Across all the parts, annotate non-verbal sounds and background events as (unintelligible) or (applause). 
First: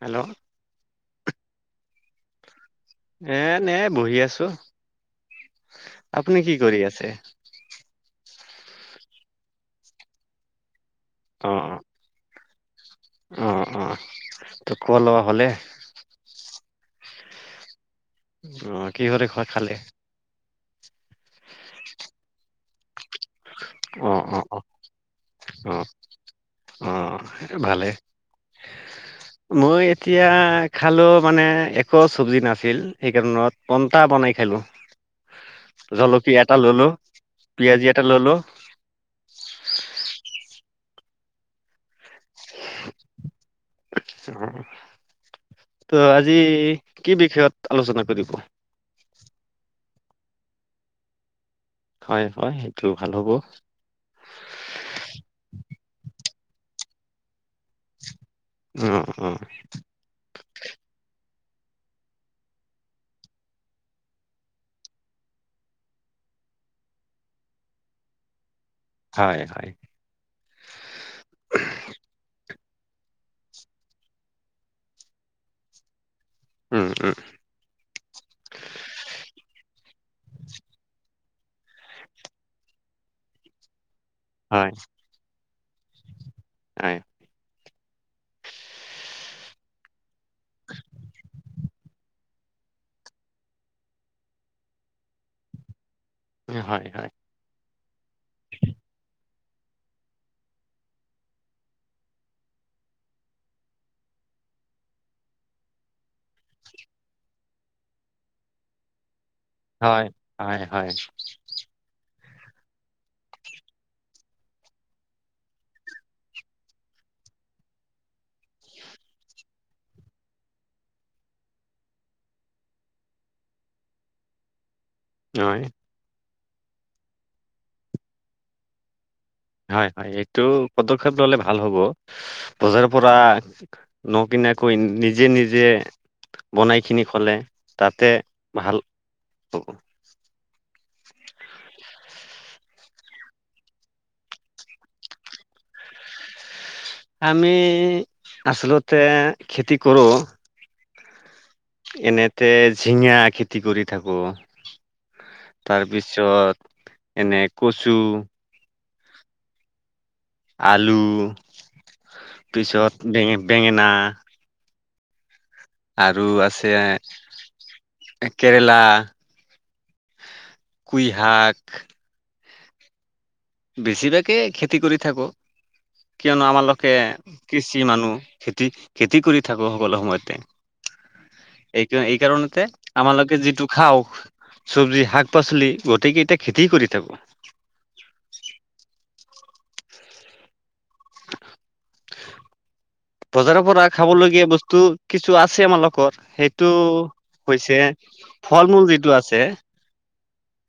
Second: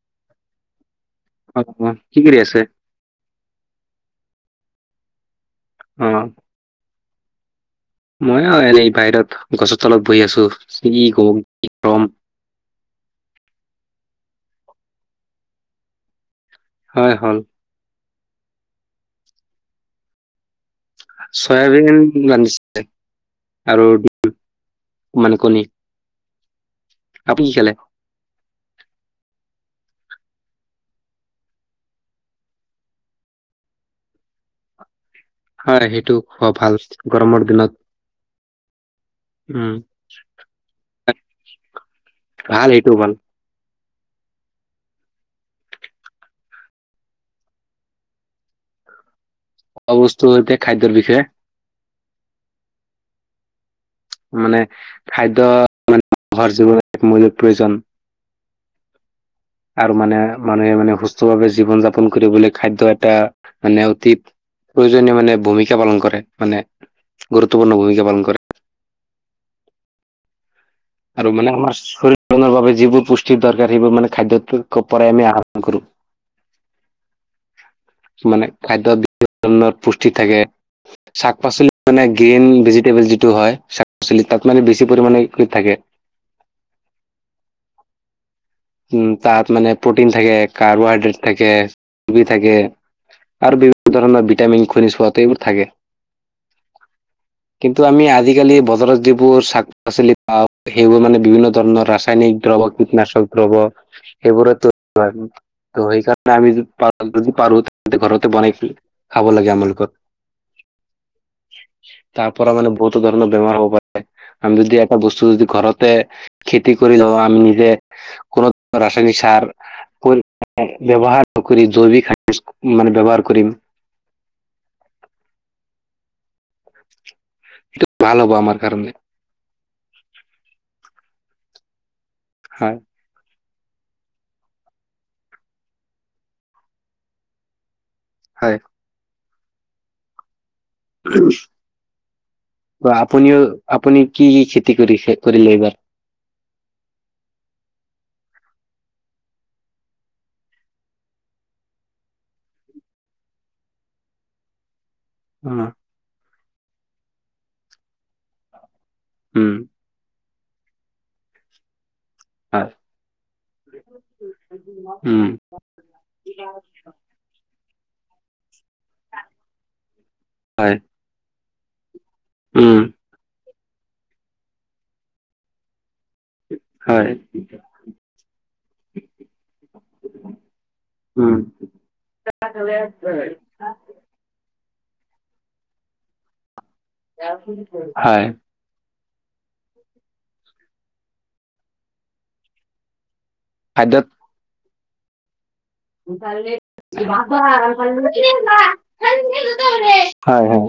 Hello অ অ। কি কৰি আছে? এনেই বঢ়ি আছো। অ', আপুনি কি কৰি আছে? মইয়ো এনেই বাহিৰত গছৰ তলত বহি আছো কি কম গৰম। উম উম, তোক লব হ'লে হয় হ'ল। অ কি কৰে ঘৰত খালে। চয়াবিন ৰান্ধিছিলে। আৰু অ অ অ মানে কণী। আপুনি কি খালে? ভালেই। মই এতিয়া খালো মানে একো চবজি নাছিল, সেইকাৰণত পন্তা বনাই খালো। (unintelligible) হয় সেইটো জলকীয়া খোৱা এটা ভাল ললো গৰমৰ পিয়াজি এটা ললো দিনত। উম, ভাল এইটো ভাল। (unintelligible) ত' আজি কি বিষয়ত আলোচনা কৰিব। খোৱাবস্ত হৈছে খাদ্যৰ বিষয়ে। হয়, হয় সেইটো ভাল হ'ব। মানে খাদ্য মানে ঘৰ জীৱন এক মূল্য। প্ৰয়োজন অ আৰু মানে মানুহে মানে সুস্থ ভাৱে জীৱন যাপন কৰিবলৈ খাদ্য এটা মানে অতি প্ৰয়োজনীয় মানে ভূমিকা পালন কৰে মানে গুৰুত্বপূৰ্ণ ভূমিকা পালন কৰে। হয়, হয়। আৰু মানে আমাৰ শৰীৰনৰ বাবে যিবোৰ পুষ্টিৰ দৰকাৰ সেইবোৰ মানে খাদ্য পৰাই আমি আহৰণ কৰোঁ। (inaudible) উম, উম। মানে খাদ্য পুষ্টি থাকে শাক পাচলি মানে গ্ৰীন ভেজিটেবল যিটো হয় পাচলিত তাত মানে হয় বেছি পৰিমাণে (unintelligible) থাকে। হয়। উম তাত মানে প্ৰটিন থাকে কাৰ্বোহাইড্ৰেট থাকে। (unintelligible) থাকে। আৰু বিভিন্ন ধৰণৰ ভিটামিন খনিজ প এইবোৰ থাকে। হয়, হয়। কিন্তু আমি আজিকালি বজাৰত যিবোৰ শাক- পাচলি পাও সেইবোৰ মানে বিভিন্ন ধৰণৰ ৰাসায়নিক দ্ৰব্য কীটনাশক দ্ৰব্য এইবোৰো হয় ত সেইকাৰণে আমি যদি পাৰো তে ঘৰতে বনাই খাব লাগে আমালোকৰ হয়, হয়, হয়। তাৰ পৰা মানে বহুত ধৰণৰ বেমাৰ হ'ব পাৰে, আমি যদি এটা বস্তু যদি ঘৰতে খেতি কৰি লওঁ অ', ' আম নিজে কোনো ৰাসায়নিক সাৰ পৰি ব্যৱহাৰ নকৰি জৈৱিক মান ব্যৱহাৰ কৰিম। হয়। এইটো ভাল হ'ব আমাৰ কাৰণে। হয়, হয় এইটো পদক্ষেপ ললে ভাল হ'ব হয় বজাৰৰ পৰা নকিনাকৈ নিজে নিজে বনাই খিনি খলে তাতে হয় ভাল হ'ব। (unintelligible) বা আপুনিও আপুনি কি কি খেতি কৰি কৰিলে এইবাৰ? আমি আচলতে খেতি কৰোঁ। এনেতে জঝিঙা খেতি কৰি থাকো। উম তাৰপিছত এনে কচু উম। আলু হয় পিছত বেঙ বেঙেনা উম। আৰু আছে কেৰেলা হয় পূইহাক উম। বেছিভাগেই খেতি কৰি থাকো, কিয়নো আমালোকে হয় কৃষি মানুহ। খেতি, খেতি কৰি থাকো সকলো সময়তে। উম এই এই কাৰণতে আমালোকে যিটো খাওঁ চব্জি শাক- পাচলি গোটেকেইতিয়া খে হয়, বজাৰৰ পৰা খাদ্যত খাবলগীয়া বস্তু কিছু আছে আমালোকৰ (unintelligible) সেইটো হয়, হৈছে ফল মূল যিটো আছে হয়,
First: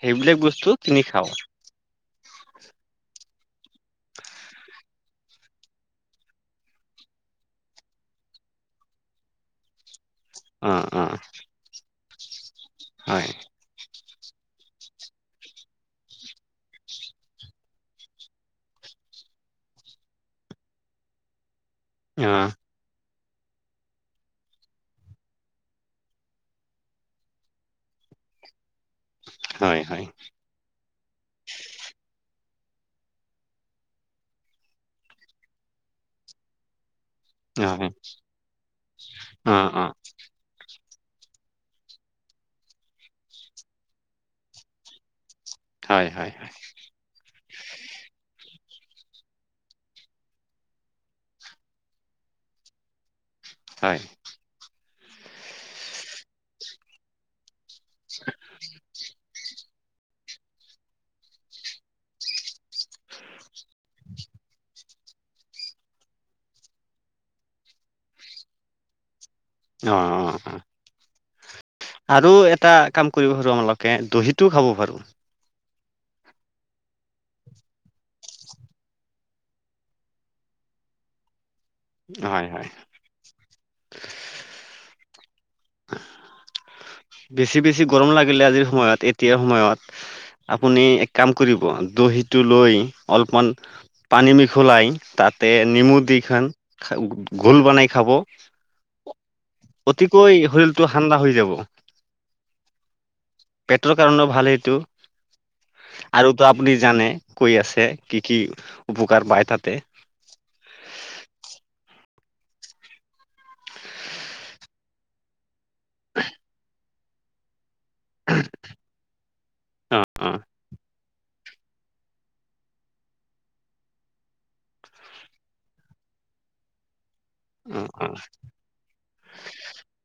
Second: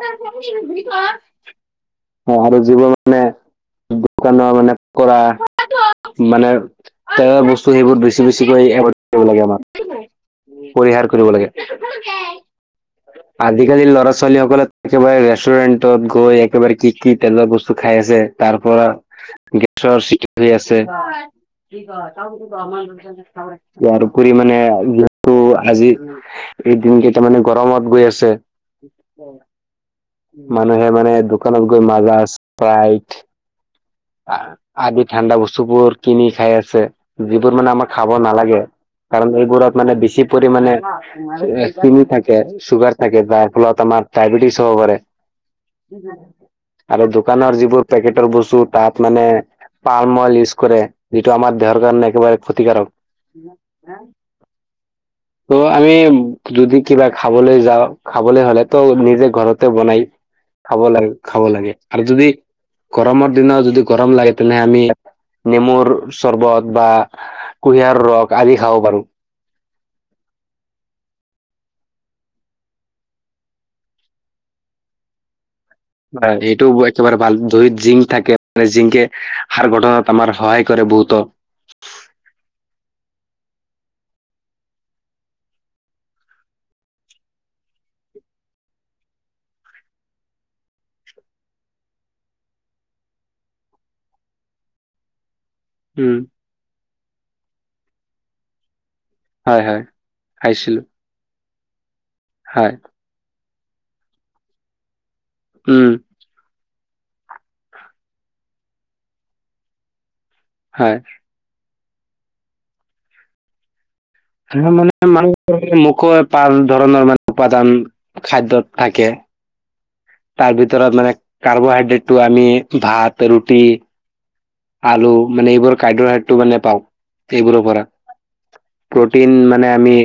সেইবিলাক বস্তু কিনি খাওঁ অ', আৰু যিবোৰ মানে দোকানৰ মানে কৰা মানে তেলৰ বস্তু সেইবোৰ বেছি বেছিকৈ লাগে আমাৰ অ অ পৰিহাৰ কৰিব লাগে। হয় আজিকালি লৰা ল'ৰা ছোৱালীসকলে একেবাৰে ৰেষ্টুৰেণ্টত গৈ একেবাৰে কি কি তেলৰ বস্তু খাই আছে তাৰ পৰা গেছৰ (unintelligible) আছে। অ ইয়াৰ উপৰি মানে যিহেতু আজি এদিন কেইটা মানে গৰমত গৈ আছে। হয় হয় মানুহে মানে দোকানত গৈ মাজা স্প্ৰাইট আদি ঠাণ্ডা বস্তুবোৰ কিনি খাই আছে। যিবোৰ মানে অ আমাক খাব নালাগে কাৰণ অ এইবোৰত অ মানে বেছি পৰি মাণে চিনি থাকে চুগাৰ থাকে যাৰ ফলত আমাৰ ডায়বেটিছ হব পাৰে। হয় হয় আৰু দোকানৰ যিবোৰ পেকেটৰ বস্তুত তাত মানে পাল অইল ইউজ কৰে, যিটো আমাৰ দেহকাৰ নাই একেবাৰে ক্ষতিকাৰক। হয়, ত' আমি যদি কিবা খাবলৈ যাওঁ খাবলৈ হ'লে ত' নিজে ঘৰত। বনাই খাব লাগ খাব লাগে আৰু যদি গৰমত দিনা যদি গৰম লাগে তেনেহলে আমি নেমুৰ চৰ্বত, বা কুঁহিয়াৰ ৰস আদি খাব পাৰোঁ। অ', অ', অ', আৰু এটা কাম কৰিব পাৰো আমালোকে দহিটো খাব পাৰো। হয়, এইটো একেবাৰে ভাল দহিত জিংক থাকে, মানে জিংকে হাৰ গঠনাত আমাৰ সহায় কৰে। বহুতো। হয়, হয়, (inaudible) বেছি বেছি গৰম লাগিলে আজিৰ সময়ত, এতিয়াৰ সময়ত আপুনি এক কাম কৰিব দহি টো লৈ অলপমান পানী মিখলাই তাত তে নেমু উম দি খান ঘোল বনাই খাব। হয় হয় অতিকৈ খাইছিলো শৰীৰটো ঠাণ্ডা হৈ যাব। হয়, পেটৰ কাৰণেও ভাল এইটো। উম, আপুনি জানে কৈ আছে কি কি উপকাৰ পায় তাতে। হয়, হ মানে মানু মোকো পাৰ ধৰণৰ মানে উপাদান খাদ্যয়ত থাকে। অ তাৰ ভিতৰত মানে কাৰ্বহাইড্ৰেটটো আমি ভাত, ৰুটি আলু মানে এইবোৰ কাৰ্দহাইড্ৰেটটো মানে পাওঁ। এইবোৰৰ অ পৰা অ প্ৰটিন মানে আমি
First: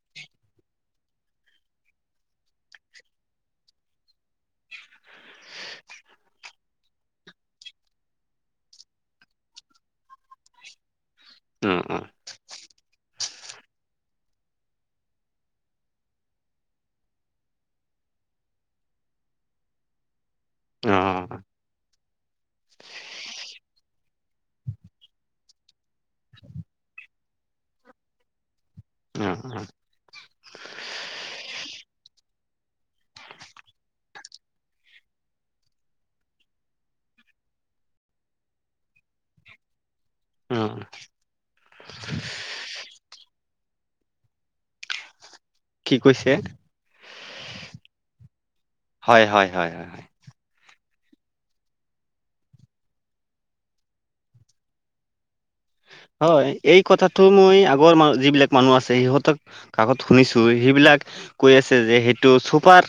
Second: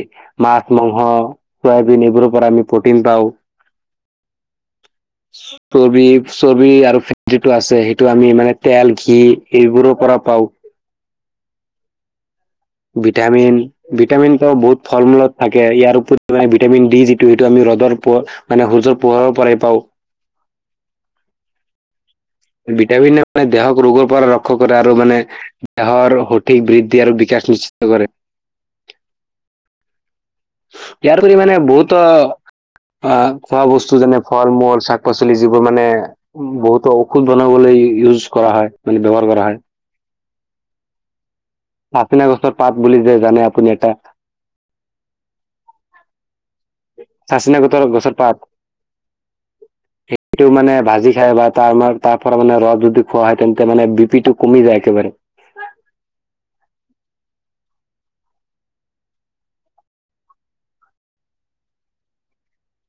মাছ, মাংস, চয়াবিন এইবোৰৰ পৰা আমি প্ৰটিন পাওঁ। চৰ্বি চৰ্বি আৰু ফেত যিটো আছে সেইটো আমি মানে তেল ঘি এইবোৰৰ পৰা পাওঁ। অ', অ', ভিটামিন ভিটামিনটো বহুত ফল মূলত থাকে, ইয়াৰ উপৰি মানে ভিটামিন ডি যিটো সেইটো আমি ৰ'দৰ মানে হুযৰ পোহৰৰ পৰাই পাওঁ। অ', অ', ভিটামিন মানে দেহক ৰোগৰ পৰা ৰক্ষা কৰে আৰু মানে দেহৰ সঠিক বৃদ্ধি আৰু কেচ নিশ্চিত কৰে। উম উম ইয়াৰ কৰি মানে বহুত অ' খোৱা বস্তু যেনে ফল মূল শাক পাচলি যিবোৰ মানে বহুতো ঔষধ বনাবলৈ ইউজ কৰা হয় মানে ব্যৱহাৰ কৰা হয়। অ' লাচিনা গছৰ পাত বুলি যে জানে আপুনি এটা কি কৈছে চাচিনা গোটৰ গছৰ পাত, হয় হয় হয় হয় সেইটো মানে ভাজ ি খাই বা তাৰ তাৰ পৰা মানে ৰস যদি খোৱা হয় তেন্তে মানে বি পি টো কমি যায় একেবাৰে (unintelligible) হয়। এই কথাাতটো মই আগৰ যিবিলাক মানুহ আছে সিহঁতক কাকত শুনিছো সেইবিলাক। লাক কৈ আছে যে সেইটো চুপাৰ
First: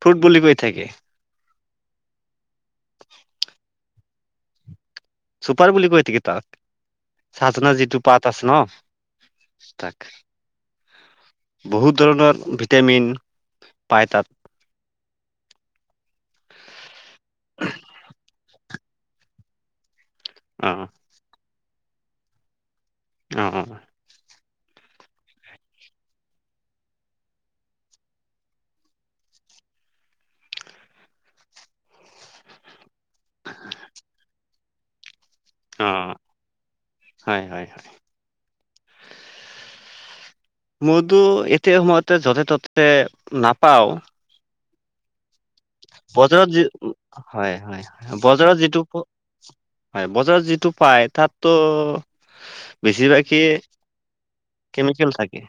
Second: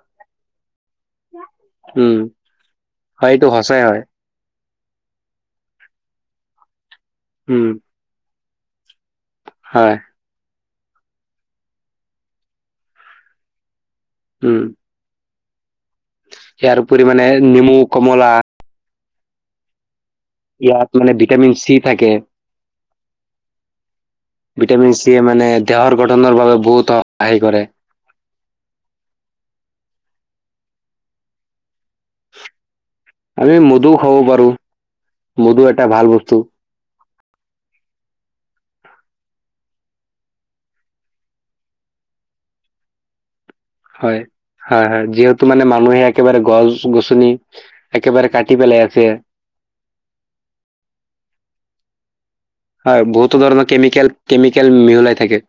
ফ্ৰুইট বুলি কৈ থাকে। উম এইটো সচাই হয়। চুপাৰ বুলি কৈ থাকি তাত উম, চাজনাৰ যিটো পাত আছে ন। হয়, তাক বহুত ধৰণৰ ভিটামিন পাই তাত। উম, ইয়াৰ উপৰি মানে নেমু কমলা অ ইয়াত মানে ভিটামিন চি থাকে অ' ভিটামিন চিয়ে মানে দেহৰ গঠনৰ বাবে বহুত সহায় কৰে। আমি মদু খাব পাৰোঁ। মধু এটা অ ভাল বস্তু। হয় হয় হয় মধু এতিয়া সময়তে য'তে ততে নাপাওঁ। হয়। হয় হয় যি'ত ত মানে মানুহে একেবাৰে যি গছ গছনি হয় হয় হয়, একেবাৰে কাটি বজাৰত যিটো পেলাই আছে। প- হয় বজাৰত যিটো পায় তাত তো হয় বহুতো ধৰণৰ কেমিকেল কেমিকেল মিহলাই থাকে।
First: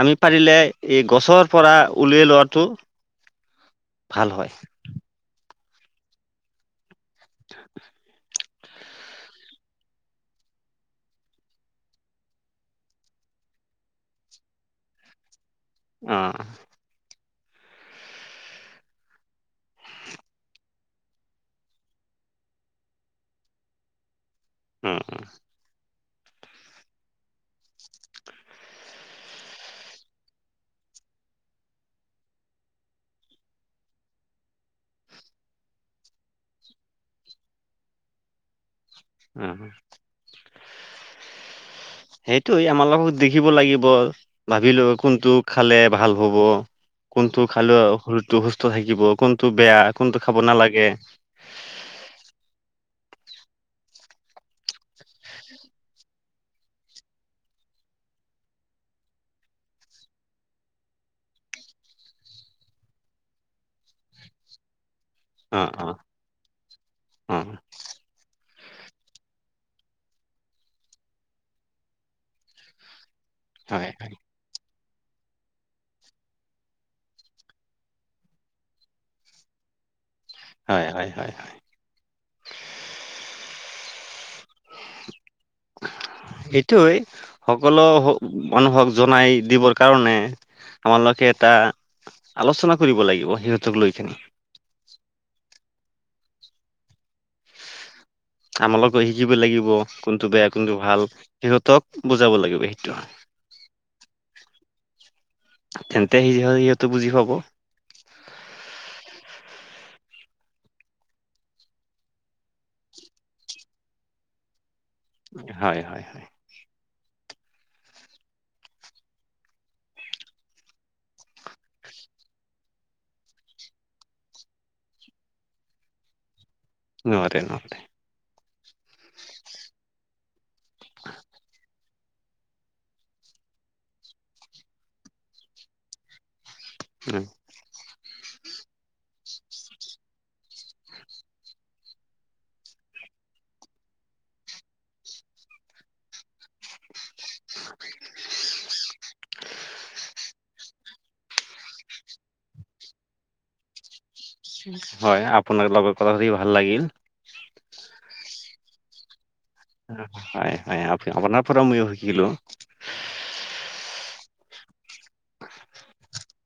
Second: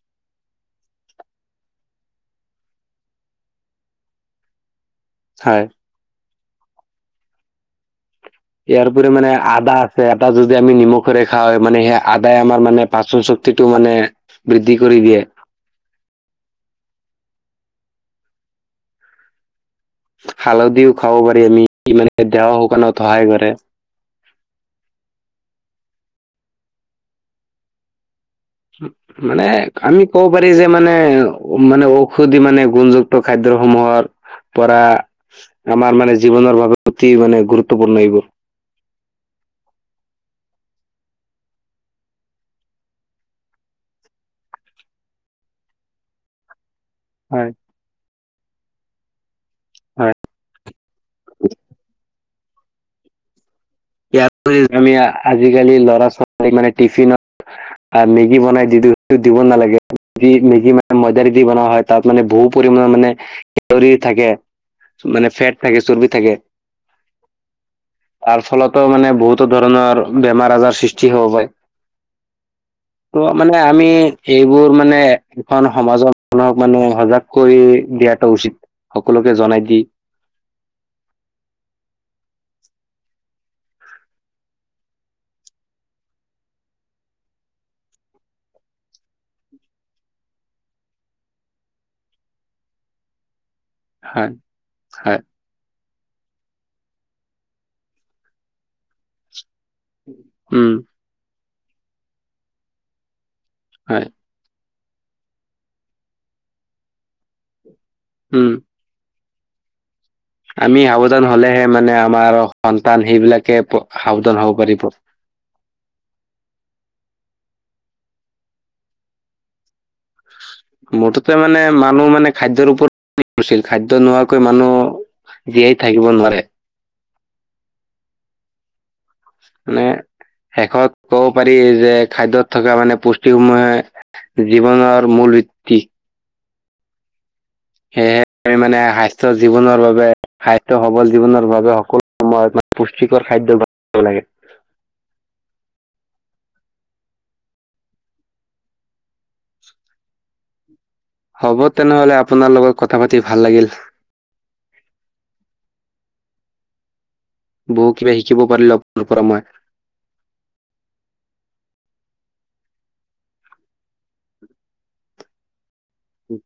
আমি পাৰিলে এই গছৰ পৰা উলিয়াই লোৱাটো ভাল হয়। হয়। (unintelligible) ইয়াৰউপৰি মানে আদা আছে, আদা যদি আমি নিমখেৰে খাওঁ মানে সেই আদাই আমাৰ মানে পাচন চ শক্তিটো মানে বৃদ্ধি কৰি দিয়ে। আহ হালধিও খাব পাৰি আমি মানে দেহা শুকানত সহায় কৰে। উম উম মানে আমি ক'ব পাৰি যে মানে মানে ঔষধি মানে গুণযুক্ত খাদ্য অসমৰ পৰা আমাৰ মানে জীৱনৰ বাবে অতি মানে গুৰুত্বপূৰ্ণ এইবোৰ। উম সেইটোৱে আমালোকক দেখিব লাগিব ভাবিলো কোনটো খালে ভাল হ'ব কোনটো হয় খালে শৰীৰতো সুস্থ থাকিব, কোনটো টো বেয়া হয় কোনটো খাব নালাগে (unintelligible) আমি আজিকালি ল'ৰা ছোৱালী মানে টিফিনত আ মেগী বনাই দি দিওঁ, সেইটো দিব নালাগে। যি মেগী মানে ময়দাৰ দি বনোৱা হয় তাত মানে বহুত পৰিমণৰ মানে কেলৰি থাকে মানে ফেট অ', থাকে অ', চৰ্বি থাকে, অ', তাৰ ফলত মানে বহুতো ধৰণৰ বেমাৰ-আজাৰ সৃষ্টি হ'ব পাৰে। ত' মানে হয়, আমি এইবোৰ মানে মানে এখন সমাজ মানুহক মানে সজাগ কৰি দিয়াটো উচিত। সকলোকে জনাই দি হয় হয় হয়। (unintelligible) সেইটোৱে সকলো মানুহক জনাই দিবৰ কাৰণে আমালোকে এটা আলোচনা কৰিব লাগিব। সিহত হয়। হয়। আমালোক শিকিব লাগিব, কোনটো বেয়া উম কোনটো ভাল। সিহঁতক বুজাব লাগিব, সেইটোৱে। হয় তেন্তে সিহ-সিহঁতটো বুজি পাব। উম। আমি সাৱধান হ'লেহে মানে আমাৰ সন্তান সেইবিলাকে সাৱধান হব পাৰিব। হয়। হয় হয়। মুঠতে মানে মানুহ মানে খাদ্যৰ ওপৰত নিৰ্ভৰশীল খাদ্য নোহোৱাকৈ মানুহ জীয়াই থাকিব নোৱাৰে। নোৱাৰে নোৱাৰে। মানে শেষত ক'ব পাৰি যে খাদ্যত থকা মানে পুষ্টিসমূহে জীৱনৰ মূল বৃত্তি। উম। সেয়েহে মানে স্বাস্থ্য জীৱনৰ বাবে স্বাস্থ্য সবল জীৱনৰ বাবে সকলো সময়ত পুষ্টিকৰ খাদ্যয় (unintelligible) লাগে (unintelligible) (unintelligible) হ'ব তেনেহলে আপোনাৰ লগত কথা পাতি ভাল লাগিল। হয়। আপোনাক লগত কথা সধ ভাল লাগিল। বহুত কিবা শিকিব পাৰিলো আপ পৰা মই। হয় হয় আ-আপোনাৰ পৰা ময়ো শিকিলো। উম।